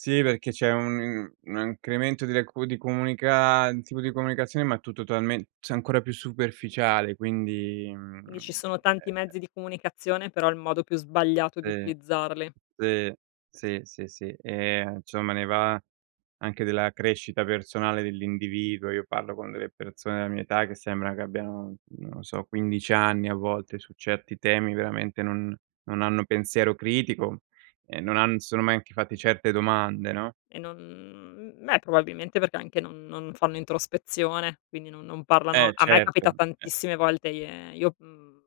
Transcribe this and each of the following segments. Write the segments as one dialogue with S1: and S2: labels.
S1: Sì, perché c'è un un un incremento di decu di comunica un tipo di comunicazione, ma tu totalmen cioè ancora più superficiale, quindi,
S2: Quindi
S1: mhmm,
S2: ci sono tanti
S1: e
S2: mezzi di comunicazione, però il modo più sbagliato di
S1: Sì.
S2: utilizzarli
S1: Sì, sì, sì, sì. Ehm, insomma ne va anche della crescita personale dell'individuo. Io parlo con delle persone della mia età che sembra che abbiano, non lo so, 15 anni a volte, su certi temi veramente non non hanno pensiero critico e non han si sono mai anche fatti certe domande, no?
S2: E non mhmm, beh probabilmente perché anche non non fanno introspezione, quindi non non parlano
S1: Eh,
S2: a me
S1: certo,
S2: capita
S1: eh.
S2: tantissime volte ie io mhmm,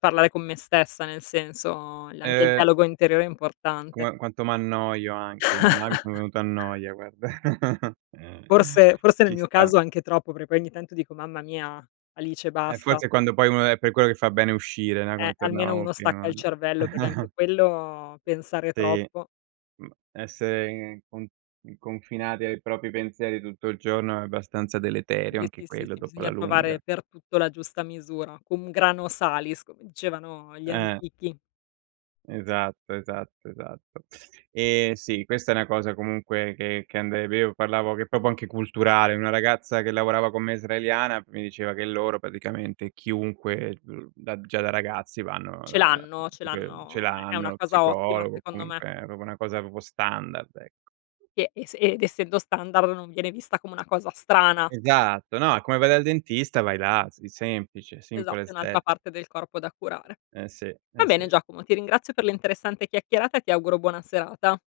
S2: parlare con me stessa, nel senso, la anche il
S1: Ehm
S2: dialogo interiore è importante.
S1: Qua quanto m'annoio anche, ormai mi sono venuto a noia guarda. Eh.
S2: Forse forse nel
S1: Ci
S2: mio
S1: sta.
S2: caso anche troppo, perc poi ogni tanto dico: "Mamma mia, Alice
S1: Eh
S2: basta."
S1: forse quando poi uno è per quello che fa bene uscire, no,
S2: Eh,
S1: come
S2: almeno
S1: tornavamo
S2: uno stacca
S1: prima
S2: il
S1: [unintelligible]
S2: cervello perché anche quello, pensare
S1: Sì.
S2: troppo
S1: Mhmm, essere con mhmm, confinati ai propri pensieri tutto il giorno è abbastanza deleterio
S2: [unintelligible] sì,
S1: anche
S2: sì,
S1: quello dopo, alla
S2: bisogna
S1: lunga.
S2: provare per tutto la giusta misura. Cum grano salis come dicevano gli
S1: Eh.
S2: antichi.
S1: Esatto, esatto, esatto. Ehm, sì, questa è una cosa comunque che che ande è vero, parlavo che proprio anche culturale. Una ragazza che lavorava con me, israeliana, mi diceva che loro, praticamente chiunque, ehm, uhm, da già da ragazzi vanno
S2: Ce
S1: da
S2: l'hanno, ce
S1: e che ce
S2: l'hanno; è è
S1: l'hanno
S2: una
S1: lo
S2: cosa ottima
S1: psicologo, o
S2: secondo me.
S1: comunque è proprio una cosa proprio standard, ecco.
S2: E e s ed essendo standard non viene vista come una cosa strana.
S1: Esatto, no, come vai dal dentista vai là, sì, semplice,
S2: Esatto,
S1: simple
S2: è
S1: as
S2: un'altra
S1: that.
S2: parte del corpo da curare.
S1: Eh sì,
S2: Va
S1: eh
S2: bene
S1: sì.
S2: Giacomo, ti ringrazio per l'interessante chiacchierata e ti auguro buona serata.